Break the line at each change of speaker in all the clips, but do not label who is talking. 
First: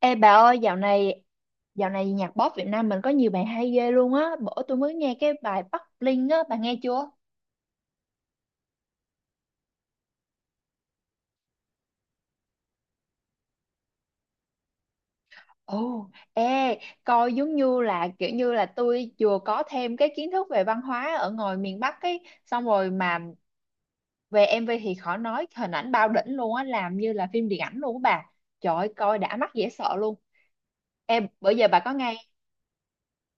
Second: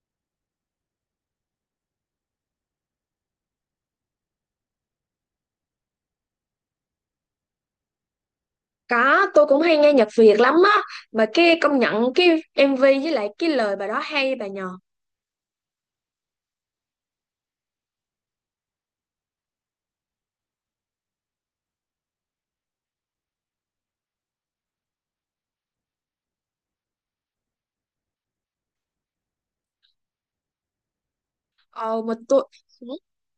Ê bà ơi, dạo này nhạc pop Việt Nam mình có nhiều bài hay ghê luôn á. Bữa tôi mới nghe cái bài Bắc Linh á, bà nghe chưa?
Có, tôi cũng hay nghe nhạc Việt lắm á. Mà cái công nhận cái MV với lại cái lời bài đó hay bà nhờ.
Ồ, ê, coi giống như là kiểu như là tôi vừa có thêm cái kiến thức về văn hóa ở ngoài miền Bắc ấy, xong rồi mà về MV thì khỏi nói, hình ảnh bao đỉnh luôn á, làm như là phim điện ảnh luôn á bà. Trời ơi, coi đã mắt dễ sợ luôn. Em bữa giờ bà có
Ồ mà
nghe
tôi. Ừ.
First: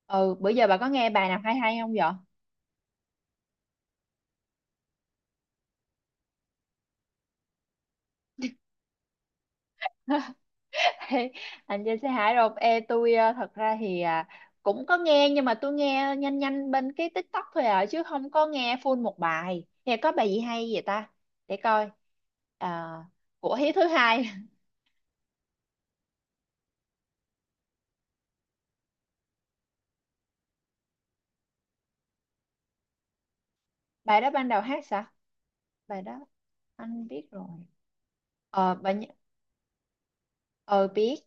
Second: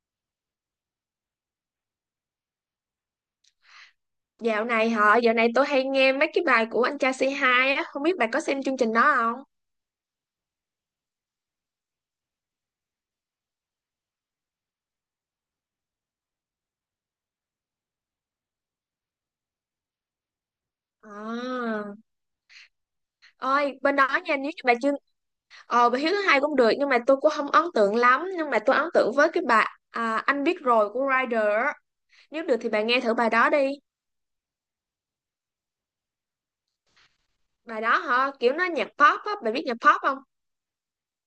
ừ, bữa giờ bà có nghe bài nào hay hay không vậy?
Dạo này hả, dạo này tôi hay nghe mấy cái bài của anh cha C2 á. Không biết bà có xem chương trình đó không?
Ê, anh trên xe Hải rồi. Ê, tôi thật ra thì cũng có nghe nhưng mà tôi nghe nhanh nhanh bên cái TikTok thôi à, chứ không có nghe full một bài. Thì có bài gì hay vậy ta, để
À.
coi. à, của Hiếu
Ôi,
thứ
bên đó
hai.
nha, nếu như bà chưa. Ờ, bà Hiếu thứ hai cũng được. Nhưng mà tôi cũng không ấn tượng lắm. Nhưng mà tôi ấn tượng với cái bài Anh biết rồi của Rider á. Nếu được thì bà nghe thử bài đó đi.
Bài đó ban đầu hát sao, bài đó anh biết rồi.
Bài đó hả, kiểu nó
ờ
nhạc
bài nh-
pop á, bà biết nhạc pop không?
ờ biết,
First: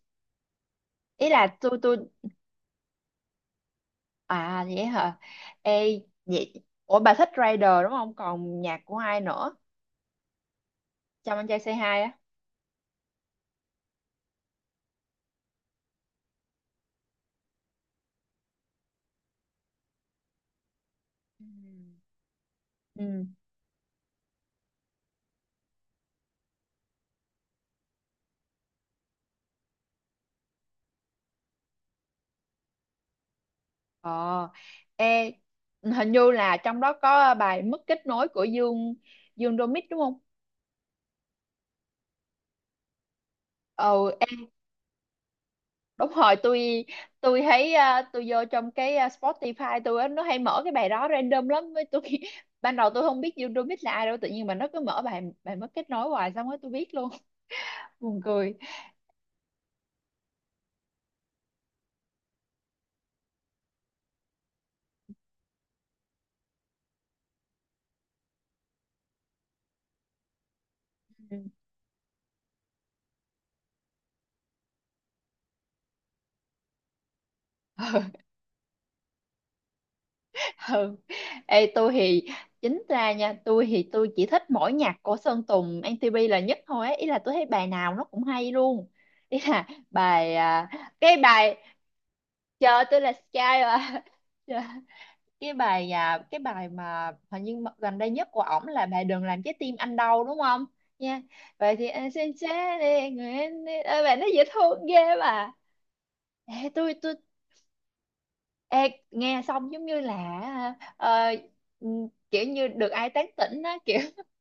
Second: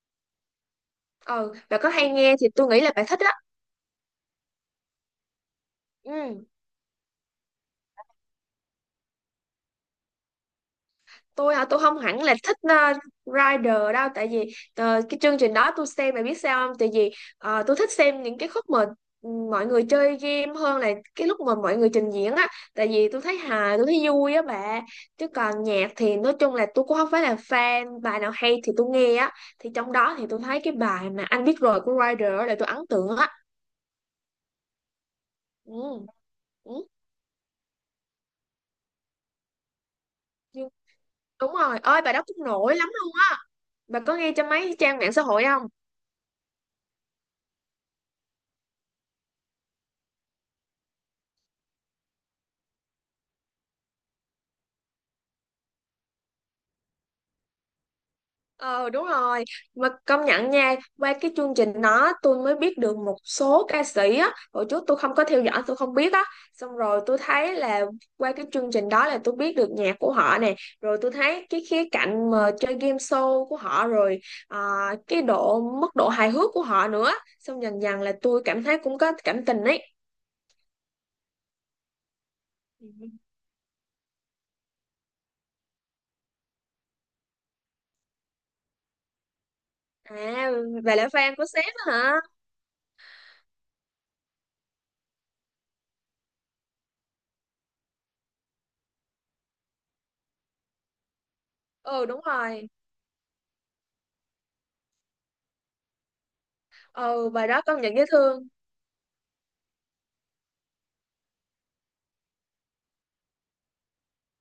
ý là
Ừ,
tôi
bà có
tôi
hay nghe thì tôi nghĩ là bà thích á.
Vậy hả. Ê,
Ừ.
vậy ủa bà thích Rider đúng không, còn nhạc của ai nữa, chăm anh
Tôi
trai
hả,
say
tôi không
hai á.
hẳn là thích Rider đâu, tại vì cái chương trình đó tôi xem mày biết sao không, tại vì tôi thích xem những cái khúc mà mọi người chơi game hơn là cái lúc mà mọi người
Ừm.
trình diễn á. Tại vì tôi
Ừ.
thấy hài, tôi thấy vui á bà, chứ còn nhạc thì nói chung là tôi cũng không phải là fan, bài nào hay thì tôi nghe á. Thì trong đó thì tôi thấy cái bài mà Anh biết rồi của Rider á là tôi ấn tượng á.
Ờ, ê,
ừ,
hình như là trong
ừ,
đó có bài mất kết nối của Dương Dương Domic đúng không?
nhưng- đúng rồi ơi, bài đó cũng nổi lắm luôn. Bà
Ừ,
có nghe
em
trên mấy trang mạng xã hội không?
đúng rồi, tôi. Tôi thấy tôi vô trong cái Spotify tôi á, nó hay mở cái bài đó random lắm với tôi. Ban đầu tôi không biết Dương Domic là ai đâu, tự nhiên mà nó cứ mở bài bài mất kết nối hoài, xong rồi tôi biết luôn. Buồn cười.
Ờ đúng rồi, mà công nhận nha, qua cái chương trình đó tôi mới biết được một số ca sĩ á, hồi trước tôi không có theo dõi, tôi không biết á. Xong rồi tôi thấy là qua cái chương trình đó là tôi biết được nhạc của họ nè, rồi tôi thấy cái khía cạnh mà chơi game show của họ rồi à, cái độ mức độ hài hước của họ nữa. Xong dần dần là tôi cảm thấy cũng có cảm tình ấy.
Ừ. Ê, tôi thì chính
Ừ.
ra nha, tôi thì tôi chỉ thích mỗi nhạc của Sơn Tùng MTP là nhất thôi ấy. Ý là tôi thấy bài nào nó cũng hay luôn, ý là
À, vậy là
cái
fan của
bài
sếp á hả.
chờ tôi là Sky mà. Chờ- cái bài mà hình như gần đây nhất của ổng là bài đừng làm trái tim anh đau đúng không, nha, vậy thì
Ừ,
anh
đúng
xin
rồi.
chết đi người anh đi. Ôi, bài nó dễ thương ghê mà. Ê, tôi
Ừ, bài đó công nhận dễ thương.
Ê, nghe xong giống như là, ờ, ừ, kiểu như được ai tán tỉnh á kiểu,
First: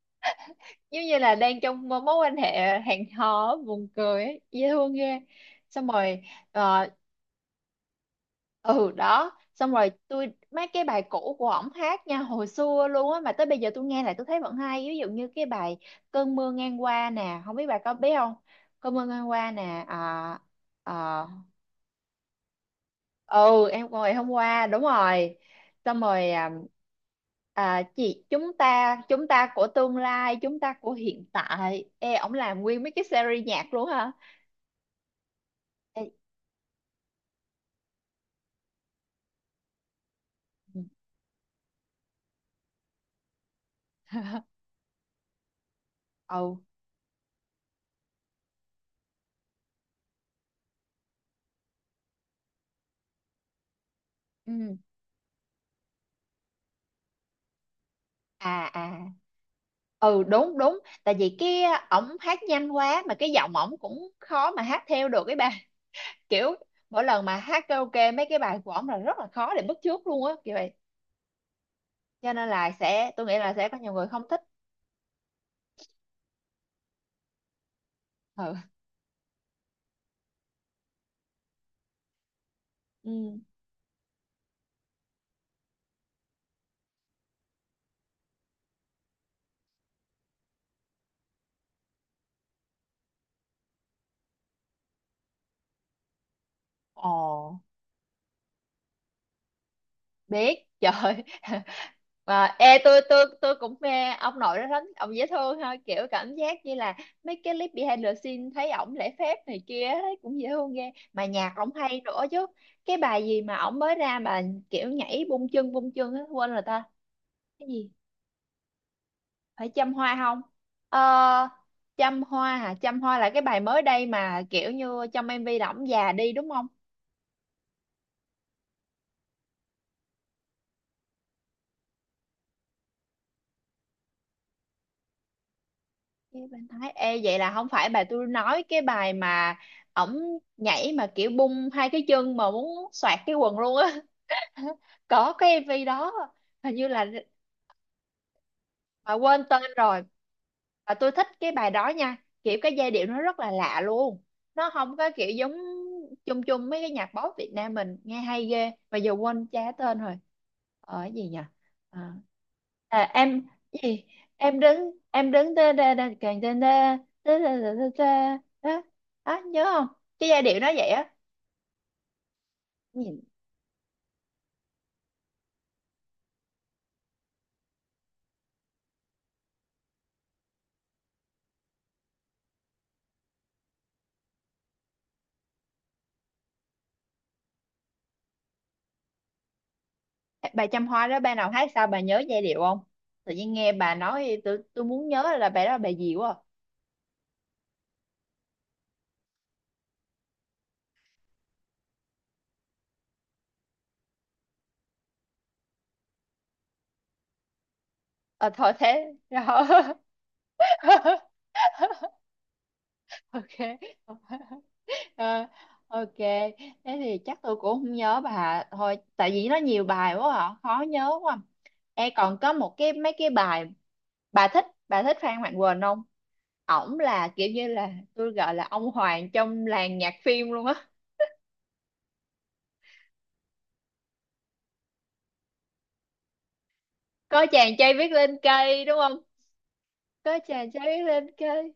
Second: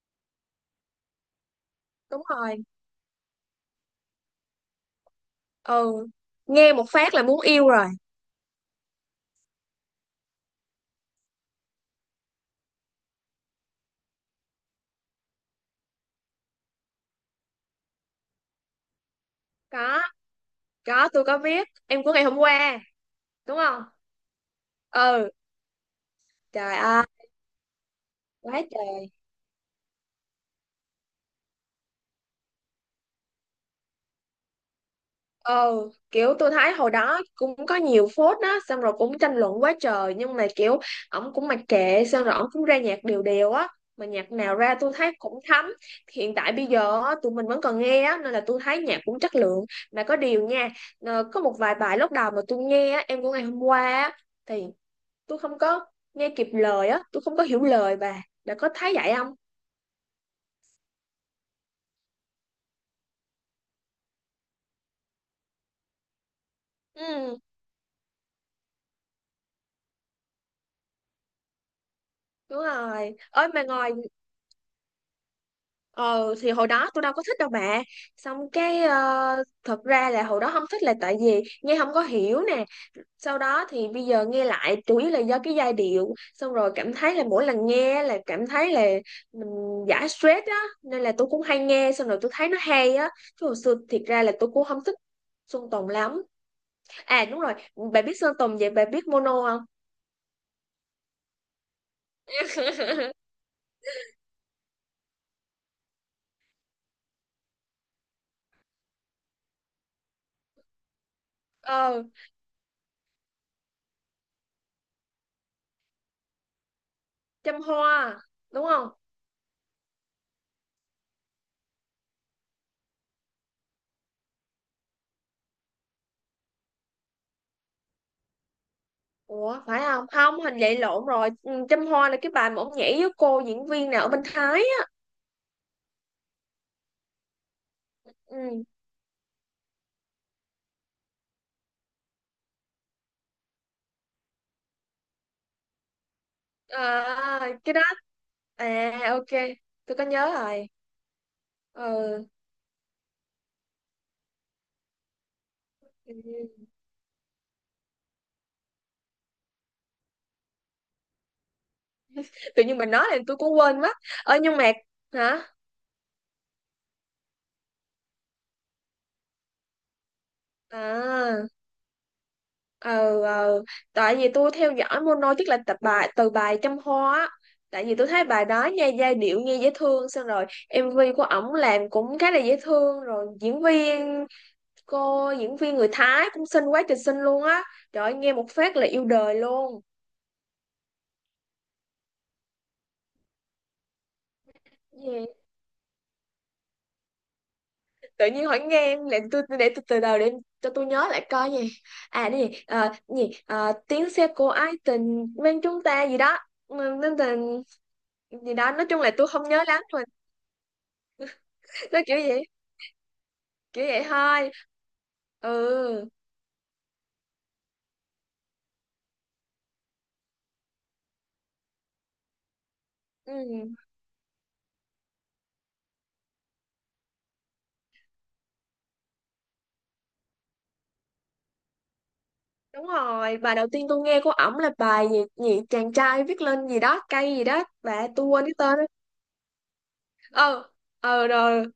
giống như là đang trong mối
Đúng
quan
rồi.
hệ hẹn hò á, buồn cười ấy, dễ thương ghê. Xong
Ừ.
rồi
Nghe một
ờ,
phát là muốn yêu rồi.
ừ đó, xong rồi tôi mấy cái bài cũ của ổng hát nha, hồi xưa luôn á mà tới bây giờ tôi nghe lại tôi thấy vẫn hay, ví dụ như cái bài cơn mưa ngang qua nè, không biết bà có biết không. Cơn mưa ngang qua nè.
có có,
À,
tôi có viết em của ngày hôm qua đúng
ừ,
không.
em ngồi hôm qua đúng
Ừ.
rồi. Xong rồi
Trời ơi.
chị chúng
Quá
ta
trời.
chúng ta của tương lai, chúng ta của hiện tại. Ê, ổng làm nguyên mấy cái series nhạc luôn hả.
Ừ,
Ê,
kiểu tôi thấy hồi đó cũng có nhiều phốt đó, xong rồi cũng tranh luận quá trời, nhưng mà kiểu
ừ.
ổng cũng mặc kệ, xong rồi ổng cũng ra nhạc đều đều á. Mà nhạc nào ra tôi thấy cũng thấm. Hiện tại
Ừ.
bây giờ á, tụi mình vẫn còn nghe á, nên là tôi thấy nhạc cũng chất lượng. Mà có điều nha, có một vài bài lúc đầu mà tôi nghe á, em của ngày hôm qua á, thì
ừ,
tôi không có nghe kịp lời á, tôi không có hiểu lời, bà đã
à
có thấy
à
vậy không.
ừ, đúng đúng. Tại vì cái ổng hát nhanh quá, mà cái giọng ổng cũng khó mà hát theo được cái bà. Kiểu mỗi lần mà
Ừ,
hát karaoke mấy cái bài của ổng là rất là khó để bắt chước luôn á kiểu vậy, cho nên
đúng
là sẽ,
rồi
tôi nghĩ
ơi
là
mà
sẽ có
ngồi.
nhiều người không thích.
Ờ thì hồi đó tôi đâu có thích đâu bà, xong
Ừ.
cái thật ra là hồi đó không thích là tại vì nghe không có hiểu nè.
Ừ.
Sau đó thì bây giờ nghe lại chủ yếu là do cái giai điệu, xong rồi cảm thấy là mỗi lần nghe là cảm thấy là mình giải stress á, nên là tôi cũng hay nghe, xong rồi tôi thấy nó hay á, chứ hồi xưa thiệt ra là tôi cũng không thích Sơn Tùng lắm.
Ồ.
À đúng rồi, bà biết Sơn Tùng vậy bà biết Mono không?
Biết trời. Mà ê, tôi tôi tôi cũng mê ông nội đó lắm, ông dễ thương ha, kiểu cảm giác như là mấy cái clip behind the scene thấy ổng lễ phép này kia, thấy cũng dễ thương ghê, mà nhạc ổng hay
Ờ
nữa chứ. Cái bài gì mà ổng mới ra mà kiểu nhảy bung chân á, quên rồi ta.
chăm
Cái gì,
hoa đúng không?
phải chăm hoa không. Ờ, chăm hoa hả, chăm hoa là cái bài mới đây mà kiểu như trong MV là ổng già đi đúng không.
Ủa phải không, không hình vậy lộn rồi. Ừ, chăm hoa là cái bài mà ông nhảy với cô diễn viên nào ở bên Thái á.
Cái bên Thái. Ê, vậy là không phải bà, tôi nói
Ừ.
cái bài mà ổng nhảy mà kiểu bung hai cái chân mà muốn xoạc cái quần luôn á. Có cái MV đó hình như là,
Cái đó. À,
mà
ok,
quên tên
tôi
rồi.
có nhớ rồi.
Và tôi thích cái bài đó nha,
Ừ.
kiểu cái giai điệu nó rất là lạ luôn, nó không có kiểu giống chung
Ừ.
chung mấy cái nhạc pop Việt Nam mình, nghe hay ghê mà giờ quên cha tên rồi. Ở gì nhỉ, à,
Tự nhiên mình nói là tôi
em
cũng
cái
quên mất.
gì,
Ờ nhưng
em
mà
đứng em
hả.
đứng da da da càng da da, da da da da da đó. Đó, nhớ không, cái giai điệu nó vậy á.
à
Nhìn,
ờ ờ, Tại vì tôi theo dõi mono tức là tập bài từ bài Trăm Hoa á. Tại vì tôi thấy bài đó nha, giai điệu nghe dễ thương, xong rồi em MV của ổng làm cũng khá là dễ thương, rồi diễn viên, cô diễn viên người Thái cũng xinh quá trời xinh luôn á. Trời ơi, nghe một phát là yêu đời luôn.
bà Trăm Hoa đó, bà nào hát sao, bà nhớ giai điệu không. Tự nhiên nghe bà nói, tôi muốn
Gì?
nhớ là bà đó là bà gì quá à.
Tự nhiên hỏi, nghe em để tôi từ đầu cho tôi nhớ lại coi gì. Cái gì. Ờ, cái gì. Ờ, tiếng xe của ái tình bên chúng ta gì đó. Ừ, nên tình
Ờ
gì đó,
Thôi
nói chung
thế
là tôi
rồi.
không nhớ lắm. Nó kiểu vậy, kiểu
OK.
vậy thôi.
Ờ,
Ừ.
OK, thế thì chắc tôi cũng không nhớ bà thôi, tại vì nó nhiều bài quá à, khó nhớ quá. E còn có một cái mấy cái bài,
Ừ,
bà thích Phan Mạnh Quỳnh không. Ổng là kiểu như là tôi gọi là ông hoàng trong làng nhạc phim luôn á.
đúng rồi. Bài đầu tiên tôi nghe của ổng là bài gì, gì chàng trai viết lên gì đó cây gì
Có
đó
chàng trai
bà,
viết
tôi
lên
quên cái tên đó.
cây đúng không. Có
Ờ ừ.
chàng trai viết
Ờ ừ,
lên
rồi
cây.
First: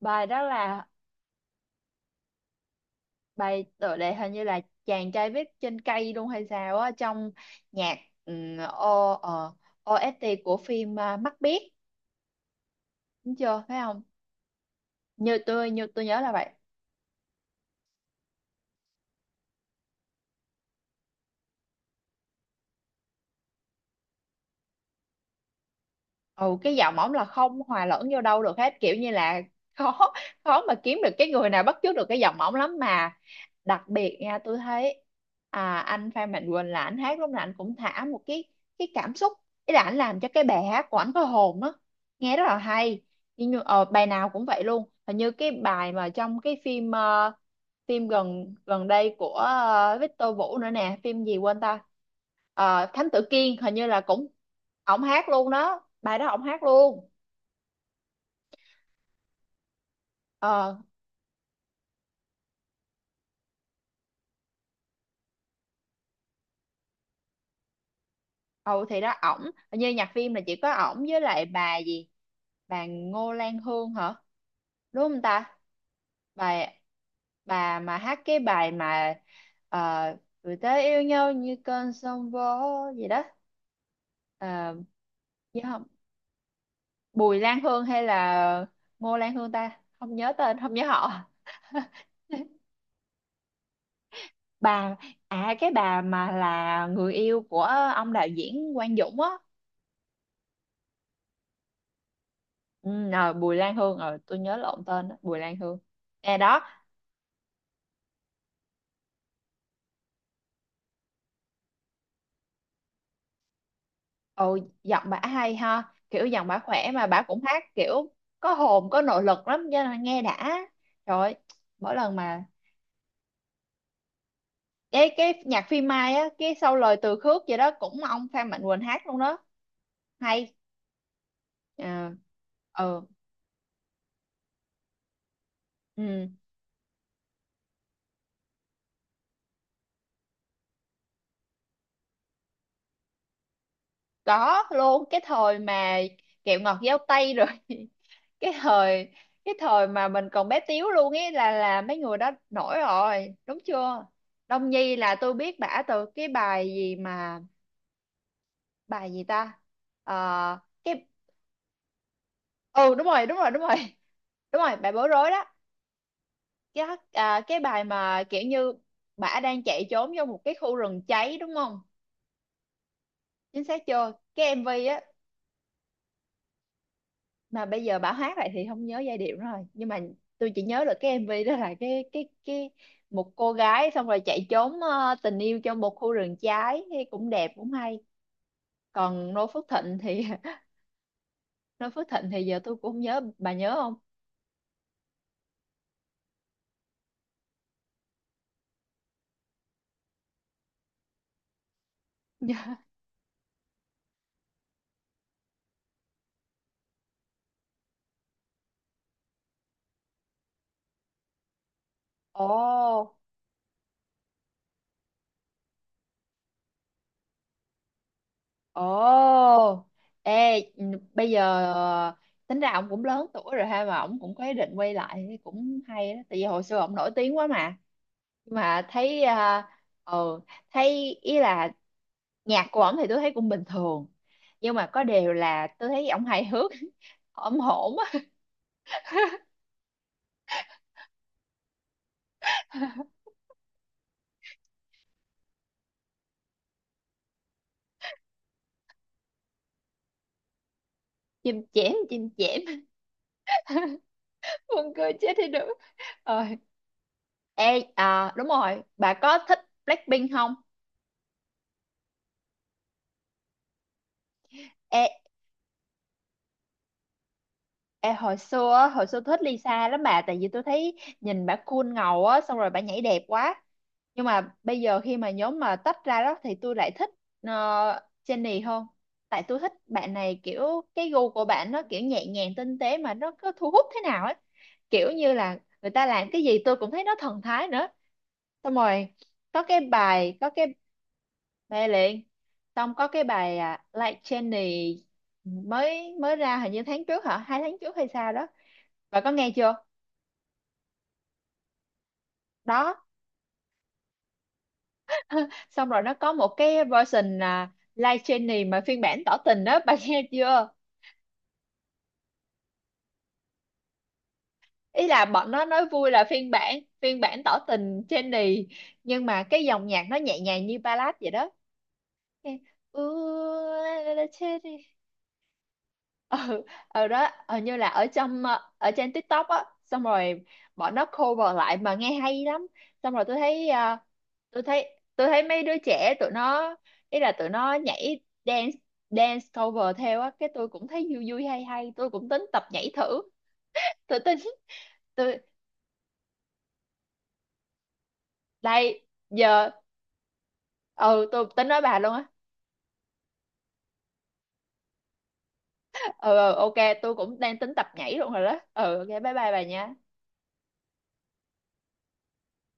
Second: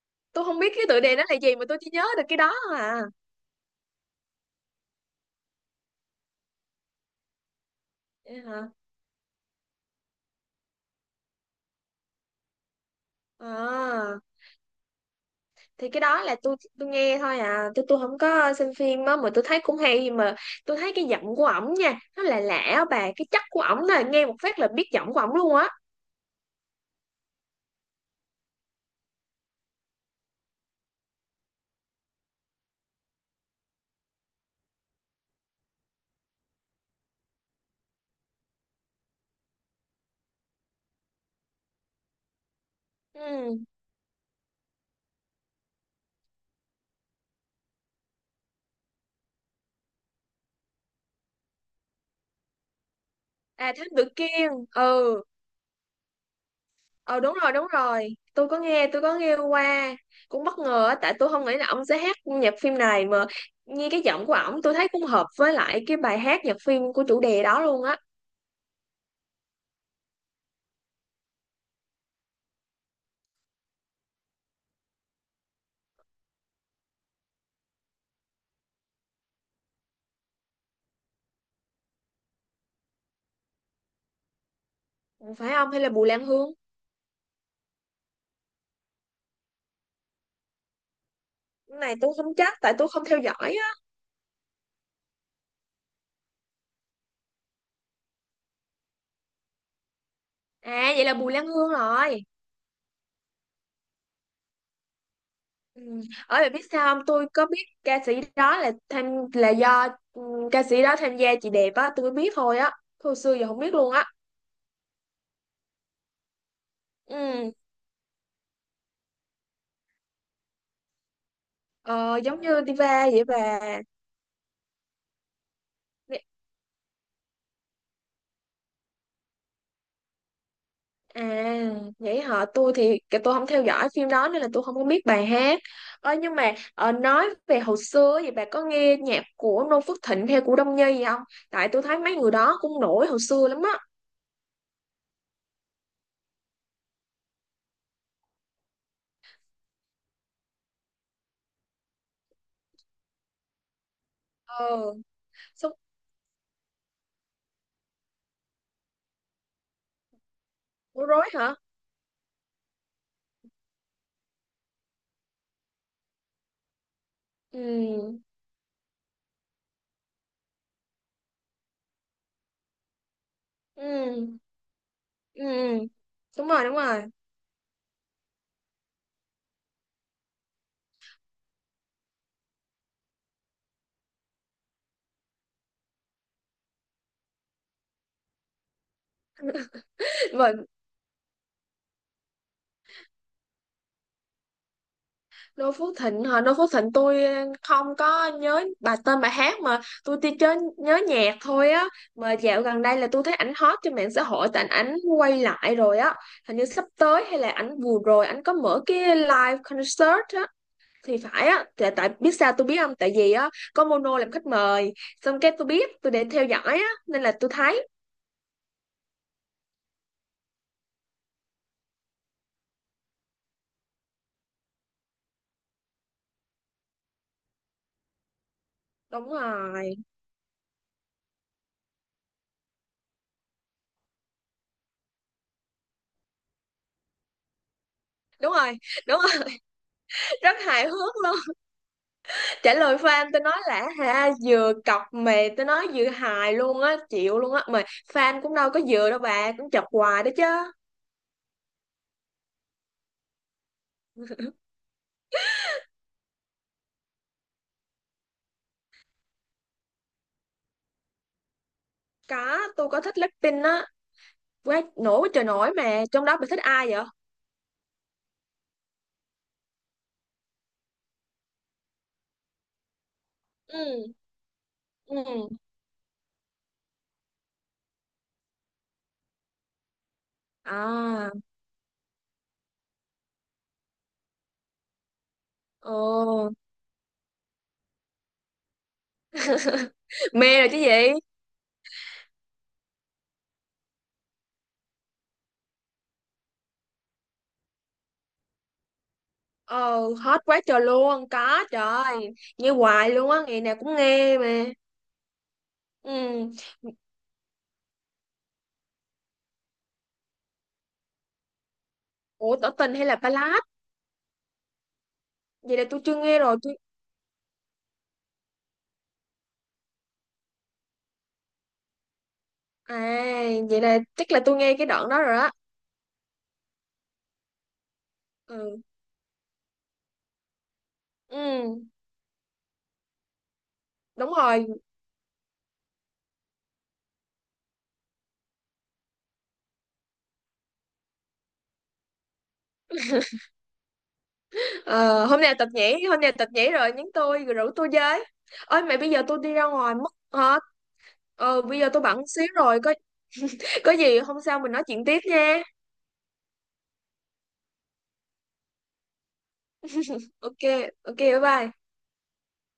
Bài đó
tôi không biết cái
là
tựa đề nó là gì, mà tôi chỉ nhớ được cái đó thôi à.
bài tựa đề, hình như là chàng trai viết trên cây luôn hay sao á, trong nhạc
Vậy
um,
hả.
o, ờ, OST của phim Mắt biếc đúng chưa, phải không,
À,
như tôi như
thì cái
tôi nhớ
đó
là
là
vậy.
tôi nghe thôi à, tôi không có xem phim á mà tôi thấy cũng hay mà. Tôi thấy cái giọng của ổng nha, nó là lạ á bà, cái chất của ổng là nghe một phát là biết giọng của ổng luôn á.
Ừ, cái giọng ổng là không hòa lẫn vô đâu được hết, kiểu như là khó, khó mà kiếm được cái người nào bắt chước được cái giọng ổng lắm mà. Đặc biệt nha, tôi thấy anh Phan Mạnh Quỳnh là anh hát lúc nào anh cũng thả một cái cảm xúc, ý là anh làm cho cái bài hát của anh có hồn á, nghe rất là hay.
Ừ.
Bài nào cũng vậy luôn, hình như cái bài mà trong cái phim phim gần gần đây của Victor Vũ nữa nè, phim gì quên ta. Ờ, Thám Tử Kiên
À
hình như
Thám
là
Tử
cũng
Kiên.
ổng
Ừ.
hát luôn đó, bài đó ổng hát luôn.
Ờ đúng rồi, đúng rồi, tôi có nghe, tôi có nghe qua. Cũng bất
Ờ.
ngờ á tại tôi không nghĩ là ông sẽ hát nhạc phim này mà. Nghe cái giọng của ổng tôi thấy cũng hợp với lại cái bài hát nhạc phim của chủ đề đó luôn á.
Ừ thì đó, ổng, như nhạc phim là chỉ có ổng với lại bà gì, bà Ngô Lan Hương hả, đúng không ta, bà bà mà hát cái bài mà người ta yêu nhau như cơn sóng vỗ gì đó. Ờ,
Ủa, phải
nhớ
không hay
không.
là Bùi Lan Hương.
Bùi Lan Hương hay là Ngô Lan Hương ta, không nhớ tên không nhớ họ.
Cái này tôi không chắc tại tôi không theo dõi á.
Bà, à cái bà mà là người yêu của ông đạo diễn Quang Dũng á.
À vậy là Bùi Lan Hương rồi.
Ừ, à, Bùi Lan Hương, ờ tôi nhớ lộn tên đó, Bùi Lan Hương
Ừ.
nè
Ở bạn
đó.
biết sao không, tôi có biết ca sĩ đó là tham, là do ừ, ca sĩ đó tham gia chị đẹp á tôi mới biết thôi á. Hồi xưa giờ không biết luôn á.
Ồ, giọng bả hay ha, kiểu giọng bả khỏe mà bả cũng
Ừ.
hát kiểu có hồn, có nội lực lắm, cho nên nghe đã. Trời ơi, mỗi lần
Ờ, giống
mà
như Diva vậy
cái nhạc phim Mai
bà.
á, cái sau lời Từ Khước gì đó cũng ông Phan Mạnh Quỳnh hát luôn đó. Hay.
À,
Ờ.
vậy hả? Tôi thì
Ừ,
cái tôi không theo dõi phim đó nên là tôi không có biết bài hát. Ơ
ừ.
nhưng mà nói về hồi xưa thì bà có nghe nhạc của Noo Phước Thịnh hay của Đông Nhi gì không? Tại tôi thấy mấy người đó cũng nổi hồi xưa lắm á.
Có luôn, cái thời mà kẹo ngọt giao tây rồi. Cái thời, cái thời mà mình còn bé tíu luôn ấy là mấy người đó nổi rồi đúng chưa. Đông
Ờ,
Nhi là tôi biết
xong
bả từ cái bài gì mà, bài gì ta. Ờ,
bối
cái,
rối hả?
ừ đúng rồi đúng rồi đúng rồi. Đúng rồi, bài bối rối đó. Cái cái bài
Ừ,
mà kiểu như bả đang chạy trốn vô một cái khu rừng cháy đúng không, chính xác
ừ,
chưa, cái MV á.
ừ, đúng rồi, đúng rồi.
Mà bây giờ bảo hát lại thì không nhớ giai điệu nữa rồi, nhưng mà tôi chỉ nhớ được cái MV đó là cái một cô gái xong rồi chạy trốn tình yêu trong một khu rừng trái thì cũng đẹp cũng hay. Còn Noo Phước Thịnh thì
Vậy
Noo Phước Thịnh thì giờ tôi cũng không nhớ, bà nhớ không.
Đô Phước Thịnh hả? Đô Phước Thịnh tôi không có nhớ bà tên bài hát, mà tôi chỉ chớ nhớ nhạc thôi á. Mà dạo gần đây là tôi thấy ảnh hot trên mạng xã hội tại ảnh quay lại rồi á. Hình như sắp tới hay là ảnh vừa rồi ảnh có mở cái live concert á thì phải á tại biết
Ồ.
sao tôi biết không, tại vì á có Mono làm khách mời, xong cái tôi biết, tôi để theo dõi á nên là tôi thấy.
Ồ. Ê, bây giờ tính ra ông cũng lớn tuổi rồi ha, mà ông cũng có ý định quay lại thì cũng hay đó, tại vì hồi xưa ông nổi tiếng quá mà. Nhưng mà thấy
Đúng
ờ,
rồi,
ừ, thấy ý là nhạc của ổng thì tôi thấy cũng bình thường, nhưng mà có điều là tôi thấy ổng hài hước, ổng hổn á.
đúng rồi, đúng rồi. Rất hài hước luôn. Trả lời fan tôi nói là ha, vừa cọc mà tôi nói vừa hài luôn á, chịu luôn á mà. Fan cũng đâu có vừa đâu bà, cũng chọc hoài đó chứ.
Chim chém, chim chém. Buồn cười chết đi được. Ờ. Ê, đúng rồi, bà có thích Blackpink không.
Có, tôi có thích Blackpink á. Quá
Ê.
nổi, quá trời nổi, mà trong đó bà thích ai vậy?
Ê, hồi xưa á, hồi xưa thích Lisa lắm bà, tại vì tôi thấy nhìn bà cool ngầu á, xong rồi bà nhảy đẹp quá.
Ừ.
Nhưng mà bây giờ khi
Ừ.
mà nhóm mà tách ra đó, thì tôi lại thích ờ, Jennie hơn. Tại tôi thích bạn này kiểu cái gu
À.
của bạn nó kiểu nhẹ nhàng tinh tế mà nó cứ thu hút thế nào ấy, kiểu như là người ta làm cái
Ồ.
gì tôi cũng thấy nó thần thái nữa. Xong rồi có cái bài có
Mê rồi
cái,
chứ gì.
mê liền. Xong có cái bài Like Jennie mới mới ra, hình như tháng trước hả, hai tháng trước hay sao đó. Bà có nghe chưa?
Ờ, hết quá trời luôn có. Trời ơi, nghe
Đó,
hoài luôn á, ngày nào cũng nghe mà.
xong rồi nó có một
Ừ.
cái version là live training mà phiên bản tỏ tình đó, bà, nghe chưa?
Ủa, tỏ tình hay là ballad?
Ý là bọn nó
Vậy là
nói
tôi
vui là
chưa nghe
phiên
rồi tôi.
bản phiên bản tỏ tình training, nhưng mà cái dòng nhạc nó nhẹ nhàng như ballad vậy đó. Nghe,
À, vậy
"Ooh,
là
la la
chắc là tôi nghe
cherry."
cái đoạn đó rồi á.
Ừ, ở đó hình như là ở trong
Ừ.
ở trên TikTok á, xong rồi bọn nó
Ừ,
cover lại mà nghe hay lắm. Xong rồi tôi thấy
đúng
tôi
rồi.
thấy tôi thấy mấy đứa trẻ tụi nó, ý là tụi nó nhảy, dance dance cover theo á, cái tôi cũng thấy vui vui hay hay, tôi cũng tính tập nhảy thử. Tôi tính,
Ờ,
tôi
hôm nào tập nhảy, hôm nào tập nhảy rồi nhắn tôi rồi rủ tôi với. Ôi mày,
đây
bây giờ tôi đi ra
giờ.
ngoài mất hả?
Ừ, tôi
Ờ
tính
bây
nói
giờ
bà
tôi
luôn
bận
á.
xíu rồi, có gì hôm sau mình nói chuyện tiếp nha.
Ừ, ừ OK, tôi cũng đang tính tập nhảy luôn rồi đó. Ừ OK, bye bye bà nha.
Ok, ok bye bye.